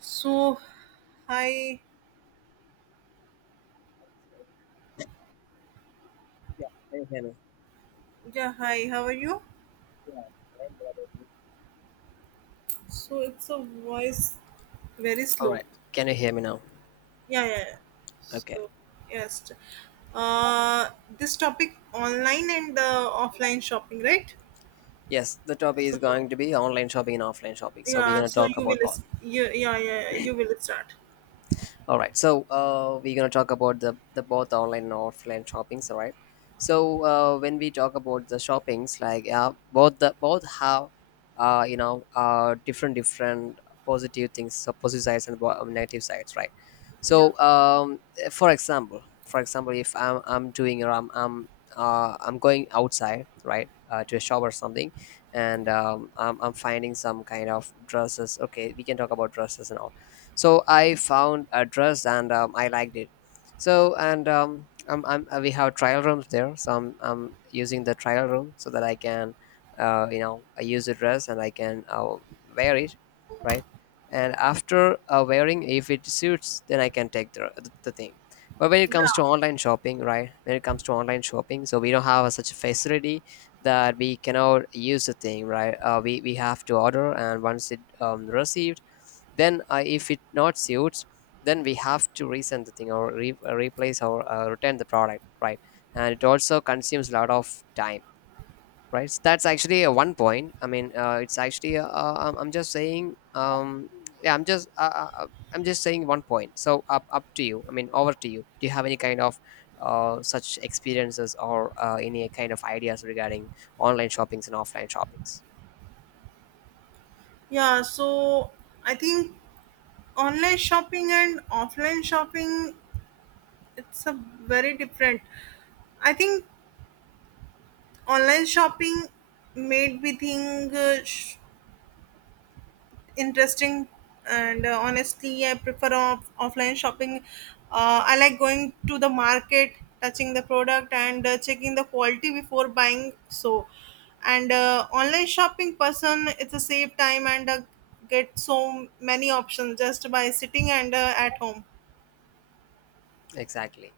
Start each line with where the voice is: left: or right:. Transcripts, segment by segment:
right: So, hi,
left: Yeah, can you hear me?
right: yeah, hi, how are you?
left: Yeah.
right: So, it's a voice very
left: All
right: slow.
left: right. Can you hear me now?
right: Yeah, yeah, yeah.
left: Okay.
right: So, yes. Uh, this topic online and offline shopping, right?
left: Yes, the topic is
right: So,
left: going to be online shopping and offline shopping. So we're
right: yeah,
left: going to
right: so
left: talk
right: you will,
left: about both.
right: s- you, yeah, yeah, you will start.
left: All right, so we're gonna talk about the both online and offline shoppings, all right? So when we talk about the shoppings, like, yeah, both have different positive things, so positive sides and negative sides, right?
right: Yeah,
left: So for example, if I'm doing or I'm going outside, right, to a shop or something, and I'm finding some kind of dresses. Okay, we can talk about dresses and all. So I found a dress and I liked it. So, and we have trial rooms there, so I'm using the trial room so that I can I use the dress and I can wear it, right. And after wearing, if it suits, then I can take the thing. But when it comes to
right: yeah,
left: online shopping, right, when it comes to online shopping so we don't have such a facility that we cannot use the thing, right. We have to order, and once it received, then if it not suits, then we have to resend the thing or replace or return the product, right. And it also consumes a lot of time, right. So that's actually a one point. I mean, it's actually, I'm just saying, yeah, I'm just saying one point. So up to you. I mean, over to you. Do you have any kind of such experiences or any kind of ideas regarding online shoppings and offline shoppings?
right: yeah. So, I think online shopping and offline shopping, it's a very different. I think online shopping made me think interesting and honestly I prefer offline shopping. I like going to the market, touching the product and checking the quality before buying. So and online shopping person it's a save time and get so many options just by sitting and at home.
left: Exactly.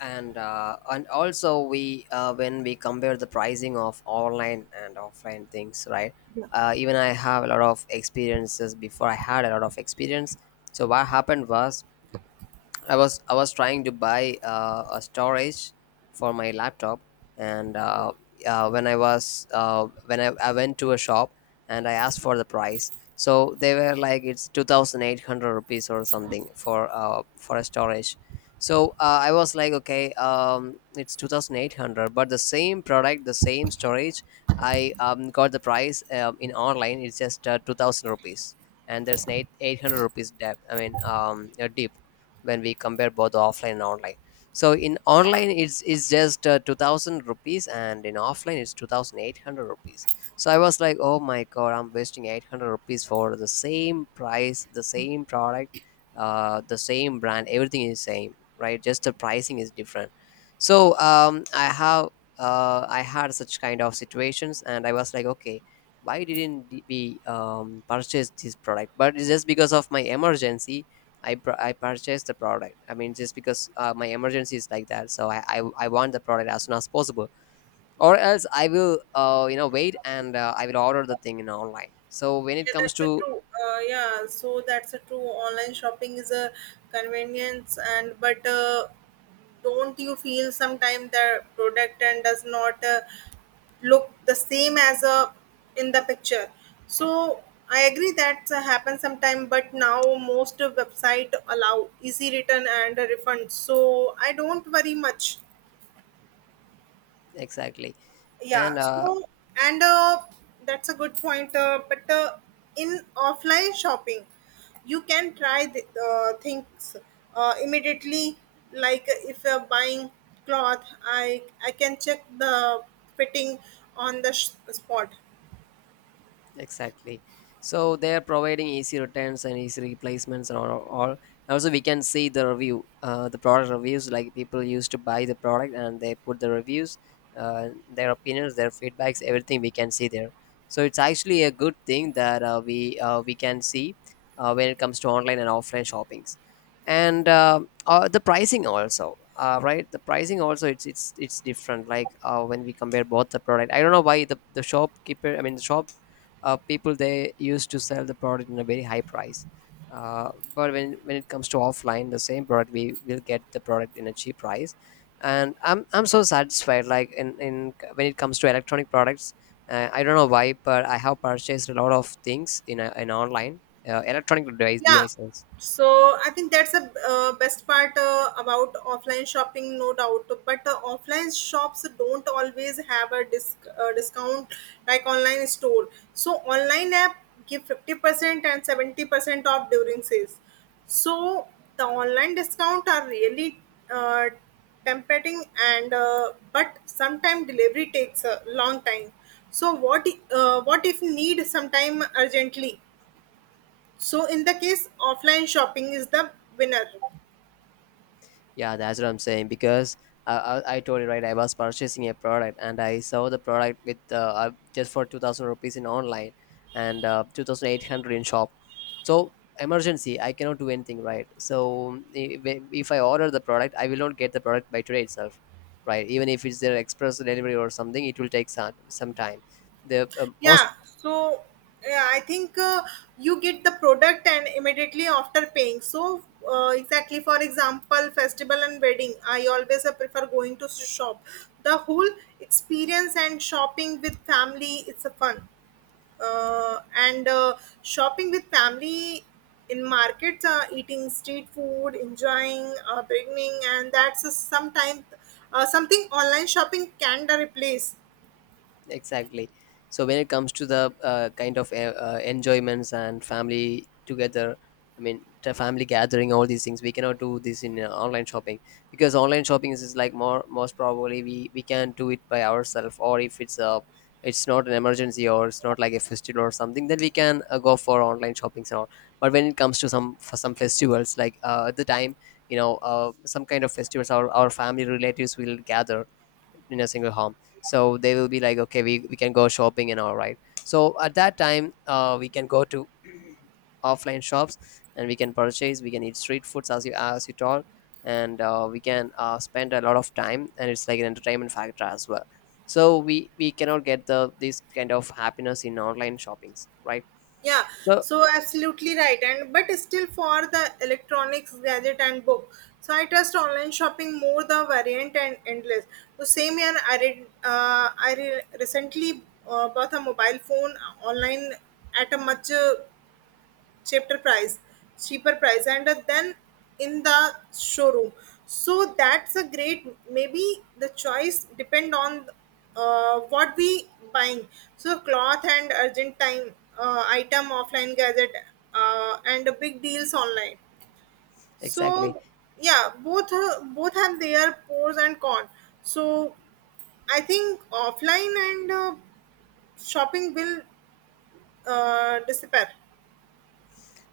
left: And also we, when we compare the pricing of online and offline things, right. Even I have a lot of experiences. Before, I had a lot of experience, so what happened was, I was trying to buy a storage for my laptop, and when I was, when I went to a shop and I asked for the price. So they were like, it's 2,800 rupees or something, for a storage. So I was like, okay, it's 2,800, but the same product, the same storage, I got the price in online. It's just 2,000 rupees, and there's an eight eight hundred rupees debt. I mean, a dip, when we compare both offline and online. So in online, it's just 2000 rupees, and in offline it's 2800 rupees. So I was like, oh my god, I'm wasting 800 rupees for the same price, the same product, the same brand. Everything is same, right. Just the pricing is different. So I had such kind of situations, and I was like, okay, why didn't we purchase this product? But it's just because of my emergency, I purchased the product. I mean, just because my emergency is like that, so I want the product as soon as possible, or else I will wait, and I will order the thing in online. So when it
right: Yeah,
left: comes
right: that's a
left: to,
right: true. Yeah, so that's a true. Online shopping is a convenience, and but don't you feel sometimes the product and does not look the same as a in the picture? So I agree that happens sometime, but now most website allow easy return and refund, so I don't worry much.
left: exactly. And
right: Yeah, so and that's a good point, but in offline shopping you can try the things immediately. Like if you're buying cloth, I can check the fitting on the spot.
left: Exactly. So they are providing easy returns and easy replacements and all. Also, we can see the review, the product reviews. Like, people used to buy the product and they put the reviews, their opinions, their feedbacks, everything we can see there. So it's actually a good thing that we can see, when it comes to online and offline shoppings, and the pricing also. Right, the pricing also, it's different. Like, when we compare both the product, I don't know why the shopkeeper, I mean the shop people, they used to sell the product in a very high price. But when it comes to offline, the same product, we will get the product in a cheap price. And I'm so satisfied, like, in when it comes to electronic products, I don't know why, but I have purchased a lot of things in in online, electronic
right: Yeah,
left: devices.
right: so I think that's the best part about offline shopping, no doubt. But offline shops don't always have a discount like online store. So online app give 50% and 70% off during sales. So the online discount are really uh, tempting, and but sometimes delivery takes a long time. So what if need sometime urgently? So in the case, offline shopping is the winner.
left: Yeah, that's what I'm saying, because I told you, right. I was purchasing a product and I saw the product with just for 2,000 rupees in online, and 2,800 in shop. So emergency, I cannot do anything, right. So if I order the product, I will not get the product by today itself, right? Even if it's their express delivery or something, it will take some time. The most,
right: Yeah. So yeah, I think you get the product and immediately after paying. So exactly, for example, festival and wedding. I always prefer going to shop. The whole experience and shopping with family, it's a fun. And Shopping with family in markets, eating street food, enjoying beginning, and that's a sometimes something online shopping can da replace.
left: exactly. So when it comes to the kind of enjoyments and family together, I mean, the family gathering, all these things we cannot do this in online shopping, because online shopping is like more, most probably we can do it by ourselves. Or if it's a, it's not an emergency or it's not like a festival or something, then we can go for online shopping and all. But when it comes to some for some festivals, like, at the time, some kind of festivals, our family relatives will gather in a single home, so they will be like, okay, we can go shopping and all, right. So at that time we can go to offline shops, and we can purchase, we can eat street foods, as you told. And we can spend a lot of time, and it's like an entertainment factor as well. So we cannot get the this kind of happiness in online shoppings, right.
right: Yeah,
left: So
right: so absolutely right, and but still for the electronics, gadget, and book. So I trust online shopping more the variant and endless. So same year I read, recently bought a mobile phone online at a much. Cheaper price Cheaper price and then in the showroom. So that's a great, maybe the choice depend on what we buying. So cloth and urgent time item offline, gadget and big deals online.
left: exactly,
right: So yeah, both have their pros and cons. So I think offline and shopping will disappear.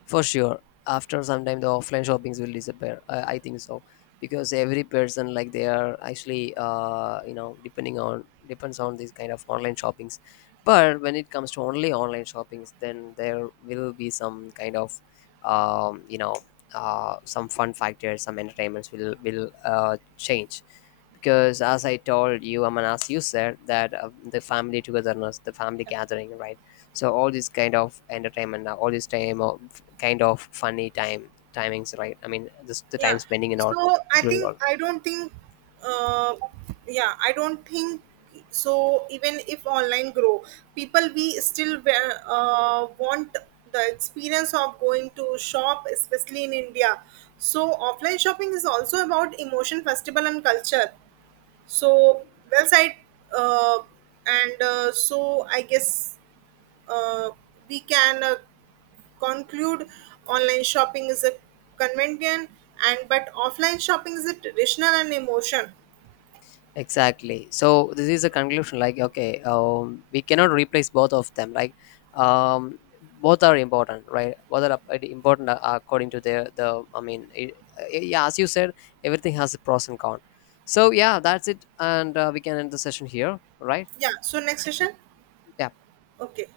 left: for sure, after some time the offline shoppings will disappear, I think so. Because every person, like, they are actually depending on depends on these kind of online shoppings. But when it comes to only online shoppings, then there will be some kind of, um, you know some fun factors, some entertainments will change. Because, as I told you, I mean, as you said that, the family togetherness, the family gathering, right. So all this kind of entertainment, all this time of kind of funny time timings, right, I mean, the
right: Yeah.
left: time spending and all,
right: So I
left: it
right: think
left: will.
right: I don't think uh yeah, I don't think so. Even if online grow, people we still want the experience of going to shop, especially in India. So offline shopping is also about emotion, festival and culture. So well said. Uh, and So I guess uh, we can conclude, online shopping is a convenient, and but offline shopping is a traditional and emotion.
left: Exactly. So this is a conclusion. Like, okay, we cannot replace both of them. Like, um, both are important, right? Both are important according to their the. I mean, yeah, as you said, everything has a pros and cons. So yeah, that's it, and we can end the session here, right?
right: Yeah. So next
left: Like,
right: session.
left: yeah.
right: Okay.